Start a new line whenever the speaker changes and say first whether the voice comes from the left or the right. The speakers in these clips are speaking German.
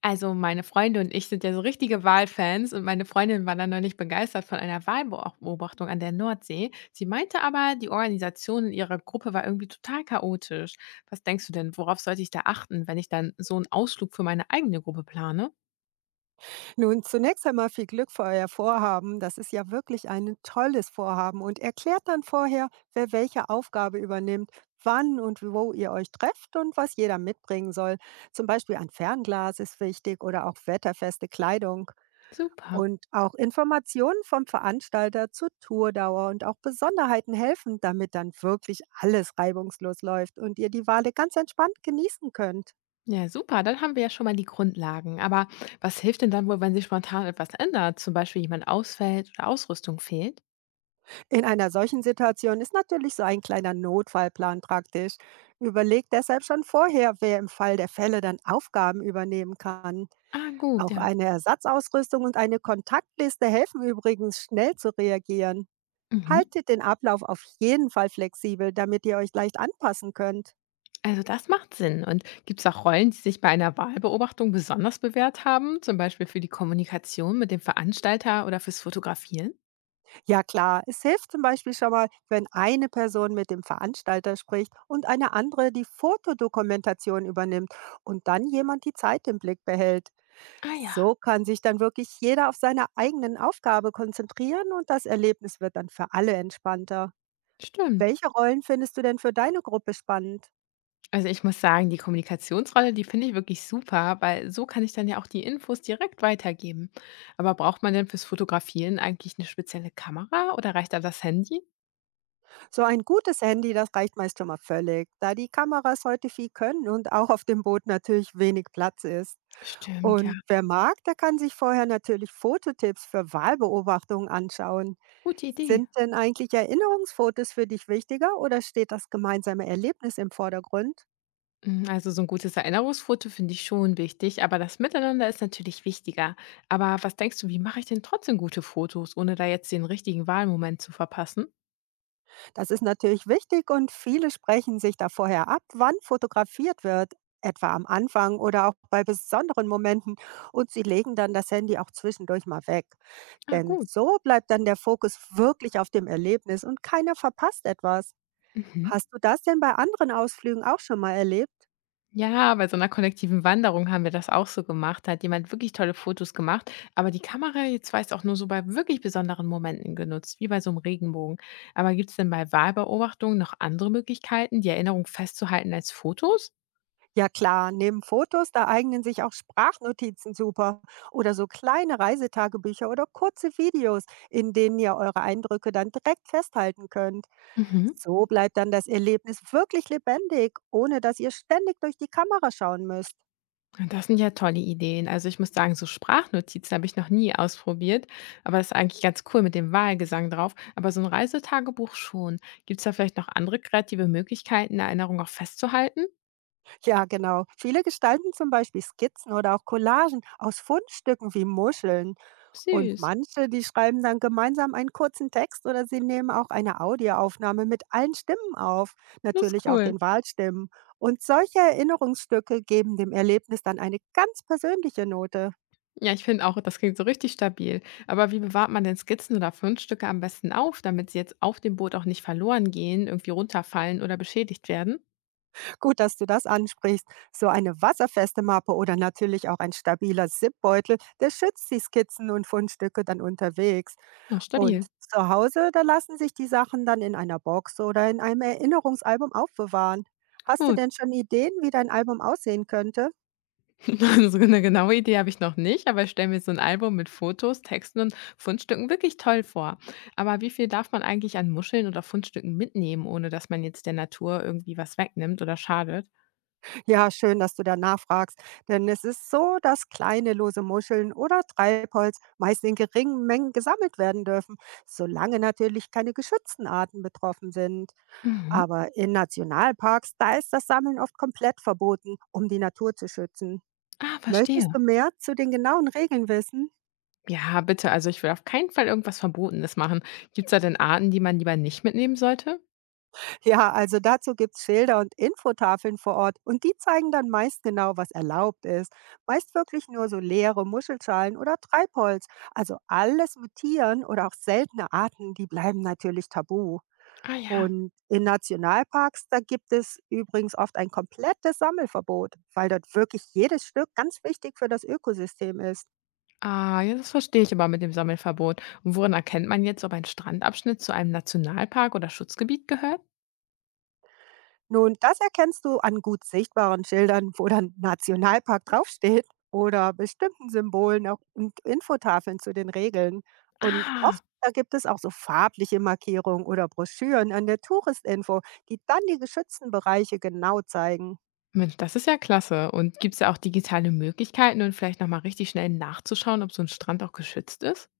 left: Also meine Freunde und ich sind ja so richtige Walfans und meine Freundin war dann neulich begeistert von einer Wahlbeobachtung an der Nordsee. Sie meinte aber, die Organisation in ihrer Gruppe war irgendwie total chaotisch. Was denkst du denn, worauf sollte ich da achten, wenn ich dann so einen Ausflug für meine eigene Gruppe plane?
right: Nun, zunächst einmal viel Glück für euer Vorhaben. Das ist ja wirklich ein tolles Vorhaben und erklärt dann vorher, wer welche Aufgabe übernimmt, wann und wo ihr euch trefft und was jeder mitbringen soll. Zum Beispiel ein Fernglas ist wichtig oder auch wetterfeste Kleidung.
left: Super.
right: Und auch Informationen vom Veranstalter zur Tourdauer und auch Besonderheiten helfen, damit dann wirklich alles reibungslos läuft und ihr die Wale ganz entspannt genießen könnt.
left: Ja, super. Dann haben wir ja schon mal die Grundlagen. Aber was hilft denn dann wohl, wenn sich spontan etwas ändert? Zum Beispiel jemand ausfällt oder Ausrüstung fehlt?
right: In einer solchen Situation ist natürlich so ein kleiner Notfallplan praktisch. Überlegt deshalb schon vorher, wer im Fall der Fälle dann Aufgaben übernehmen kann.
left: Ah, gut,
right: Auch
left: ja.
right: eine Ersatzausrüstung und eine Kontaktliste helfen übrigens, schnell zu reagieren.
left: Mhm.
right: Haltet den Ablauf auf jeden Fall flexibel, damit ihr euch leicht anpassen könnt.
left: Also das macht Sinn. Und gibt es auch Rollen, die sich bei einer Wahlbeobachtung besonders bewährt haben, zum Beispiel für die Kommunikation mit dem Veranstalter oder fürs Fotografieren?
right: Ja klar, es hilft zum Beispiel schon mal, wenn eine Person mit dem Veranstalter spricht und eine andere die Fotodokumentation übernimmt und dann jemand die Zeit im Blick behält.
left: Ah ja,
right: So kann sich dann wirklich jeder auf seine eigenen Aufgabe konzentrieren und das Erlebnis wird dann für alle entspannter.
left: stimmt.
right: Welche Rollen findest du denn für deine Gruppe spannend?
left: Also ich muss sagen, die Kommunikationsrolle, die finde ich wirklich super, weil so kann ich dann ja auch die Infos direkt weitergeben. Aber braucht man denn fürs Fotografieren eigentlich eine spezielle Kamera oder reicht da das Handy?
right: So ein gutes Handy, das reicht meist schon mal völlig, da die Kameras heute viel können und auch auf dem Boot natürlich wenig Platz ist.
left: Stimmt, ja.
right: Und wer mag, der kann sich vorher natürlich Fototipps für Wahlbeobachtungen anschauen.
left: Gute Idee.
right: Sind denn eigentlich Erinnerungsfotos für dich wichtiger oder steht das gemeinsame Erlebnis im Vordergrund?
left: Hm, also so ein gutes Erinnerungsfoto finde ich schon wichtig, aber das Miteinander ist natürlich wichtiger. Aber was denkst du, wie mache ich denn trotzdem gute Fotos, ohne da jetzt den richtigen Wahlmoment zu verpassen?
right: Das ist natürlich wichtig und viele sprechen sich da vorher ab, wann fotografiert wird, etwa am Anfang oder auch bei besonderen Momenten und sie legen dann das Handy auch zwischendurch mal weg.
left: Ah,
right: Denn
left: gut.
right: so bleibt dann der Fokus wirklich auf dem Erlebnis und keiner verpasst etwas.
left: Mhm.
right: Hast du das denn bei anderen Ausflügen auch schon mal erlebt?
left: Ja, bei so einer kollektiven Wanderung haben wir das auch so gemacht. Da hat jemand wirklich tolle Fotos gemacht, aber die Kamera jetzt weiß auch nur so bei wirklich besonderen Momenten genutzt, wie bei so einem Regenbogen. Aber gibt es denn bei Wahlbeobachtungen noch andere Möglichkeiten, die Erinnerung festzuhalten als Fotos?
right: Ja klar, neben Fotos, da eignen sich auch Sprachnotizen super oder so kleine Reisetagebücher oder kurze Videos, in denen ihr eure Eindrücke dann direkt festhalten könnt.
left: Mhm.
right: So bleibt dann das Erlebnis wirklich lebendig, ohne dass ihr ständig durch die Kamera schauen müsst.
left: Das sind ja tolle Ideen. Also ich muss sagen, so Sprachnotizen habe ich noch nie ausprobiert, aber das ist eigentlich ganz cool mit dem Wahlgesang drauf. Aber so ein Reisetagebuch schon. Gibt es da vielleicht noch andere kreative Möglichkeiten, eine Erinnerung auch festzuhalten?
right: Ja genau, viele gestalten zum Beispiel Skizzen oder auch Collagen aus Fundstücken wie Muscheln. Und
left: Süß,
right: manche, die schreiben dann gemeinsam einen kurzen Text oder sie nehmen auch eine Audioaufnahme mit allen Stimmen auf,
left: das ist
right: natürlich auch
left: cool.
right: den Wahlstimmen. Und solche Erinnerungsstücke geben dem Erlebnis dann eine ganz persönliche Note.
left: Ja, ich finde auch, das klingt so richtig stabil. Aber wie bewahrt man denn Skizzen oder Fundstücke am besten auf, damit sie jetzt auf dem Boot auch nicht verloren gehen, irgendwie runterfallen oder beschädigt werden?
right: Gut, dass du das ansprichst. So eine wasserfeste Mappe oder natürlich auch ein stabiler Zipbeutel, der schützt die Skizzen und Fundstücke dann unterwegs.
left: Ja,
right: Und
left: stabil.
right: zu Hause, da lassen sich die Sachen dann in einer Box oder in einem Erinnerungsalbum aufbewahren. Hast du
left: Cool.
right: denn schon Ideen, wie dein Album aussehen könnte?
left: So 'ne genaue Idee habe ich noch nicht, aber ich stelle mir so ein Album mit Fotos, Texten und Fundstücken wirklich toll vor. Aber wie viel darf man eigentlich an Muscheln oder Fundstücken mitnehmen, ohne dass man jetzt der Natur irgendwie was wegnimmt oder schadet?
right: Ja, schön, dass du da nachfragst. Denn es ist so, dass kleine lose Muscheln oder Treibholz meist in geringen Mengen gesammelt werden dürfen, solange natürlich keine geschützten Arten betroffen sind.
left: Mhm.
right: Aber in Nationalparks, da ist das Sammeln oft komplett verboten, um die Natur zu schützen.
left: Ah,
right: Möchtest
left: verstehe.
right: du mehr zu den genauen Regeln wissen?
left: Ja, bitte. Also, ich will auf keinen Fall irgendwas Verbotenes machen. Gibt es da denn Arten, die man lieber nicht mitnehmen sollte?
right: Ja, also dazu gibt es Schilder und Infotafeln vor Ort und die zeigen dann meist genau, was erlaubt ist. Meist wirklich nur so leere Muschelschalen oder Treibholz. Also alles mit Tieren oder auch seltene Arten, die bleiben natürlich tabu.
left: Ah ja.
right: Und in Nationalparks, da gibt es übrigens oft ein komplettes Sammelverbot, weil dort wirklich jedes Stück ganz wichtig für das Ökosystem ist.
left: Ah, ja, das verstehe ich aber mit dem Sammelverbot. Und woran erkennt man jetzt, ob ein Strandabschnitt zu einem Nationalpark oder Schutzgebiet gehört?
right: Nun, das erkennst du an gut sichtbaren Schildern, wo dann Nationalpark draufsteht oder bestimmten Symbolen auch und Infotafeln zu den Regeln. Und
left: Ah.
right: oft da gibt es auch so farbliche Markierungen oder Broschüren an der Touristinfo, die dann die geschützten Bereiche genau zeigen.
left: Mensch, das ist ja klasse. Und gibt es da auch digitale Möglichkeiten und vielleicht noch mal richtig schnell nachzuschauen, ob so ein Strand auch geschützt ist?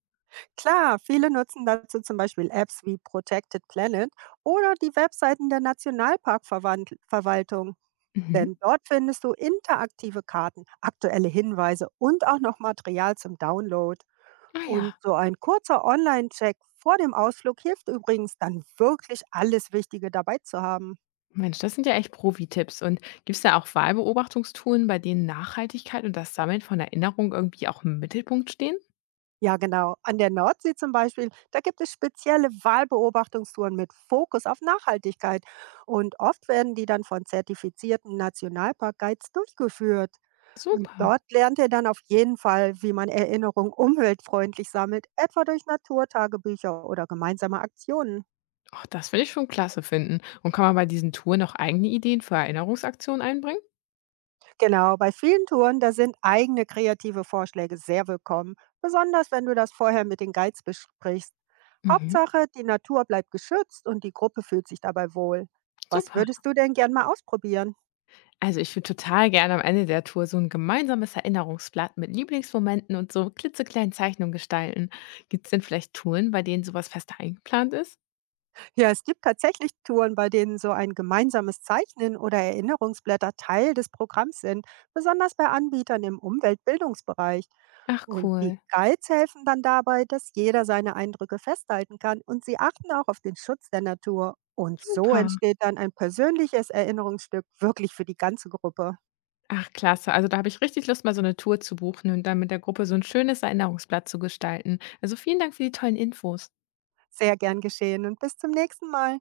right: Klar, viele nutzen dazu zum Beispiel Apps wie Protected Planet oder die Webseiten der Nationalparkverwaltung.
left: Mhm.
right: Denn dort findest du interaktive Karten, aktuelle Hinweise und auch noch Material zum Download.
left: Ah ja,
right: Und so ein kurzer Online-Check vor dem Ausflug hilft übrigens dann wirklich alles Wichtige dabei zu haben.
left: Mensch, das sind ja echt Profi-Tipps. Und gibt es da auch Wahlbeobachtungstouren, bei denen Nachhaltigkeit und das Sammeln von Erinnerungen irgendwie auch im Mittelpunkt stehen?
right: Ja, genau. An der Nordsee zum Beispiel, da gibt es spezielle Walbeobachtungstouren mit Fokus auf Nachhaltigkeit. Und oft werden die dann von zertifizierten Nationalparkguides durchgeführt. Und
left: Super.
right: dort lernt ihr dann auf jeden Fall, wie man Erinnerungen umweltfreundlich sammelt, etwa durch Naturtagebücher oder gemeinsame Aktionen.
left: Ach, das will ich schon klasse finden. Und kann man bei diesen Touren auch eigene Ideen für Erinnerungsaktionen einbringen?
right: Genau, bei vielen Touren, da sind eigene kreative Vorschläge sehr willkommen, besonders wenn du das vorher mit den Guides besprichst.
left: Mhm.
right: Hauptsache, die Natur bleibt geschützt und die Gruppe fühlt sich dabei wohl. Was
left: Super.
right: würdest du denn gern mal ausprobieren?
left: Also ich würde total gerne am Ende der Tour so ein gemeinsames Erinnerungsblatt mit Lieblingsmomenten und so klitzekleinen Zeichnungen gestalten. Gibt es denn vielleicht Touren, bei denen sowas was fest eingeplant ist?
right: Ja, es gibt tatsächlich Touren, bei denen so ein gemeinsames Zeichnen oder Erinnerungsblätter Teil des Programms sind, besonders bei Anbietern im Umweltbildungsbereich.
left: Ach
right: Und die
left: cool,
right: Guides helfen dann dabei, dass jeder seine Eindrücke festhalten kann und sie achten auch auf den Schutz der Natur. Und so
left: super.
right: entsteht dann ein persönliches Erinnerungsstück wirklich für die ganze Gruppe.
left: Ach klasse, also da habe ich richtig Lust, mal so eine Tour zu buchen und dann mit der Gruppe so ein schönes Erinnerungsblatt zu gestalten. Also vielen Dank für die tollen Infos.
right: Sehr gern geschehen und bis zum nächsten Mal.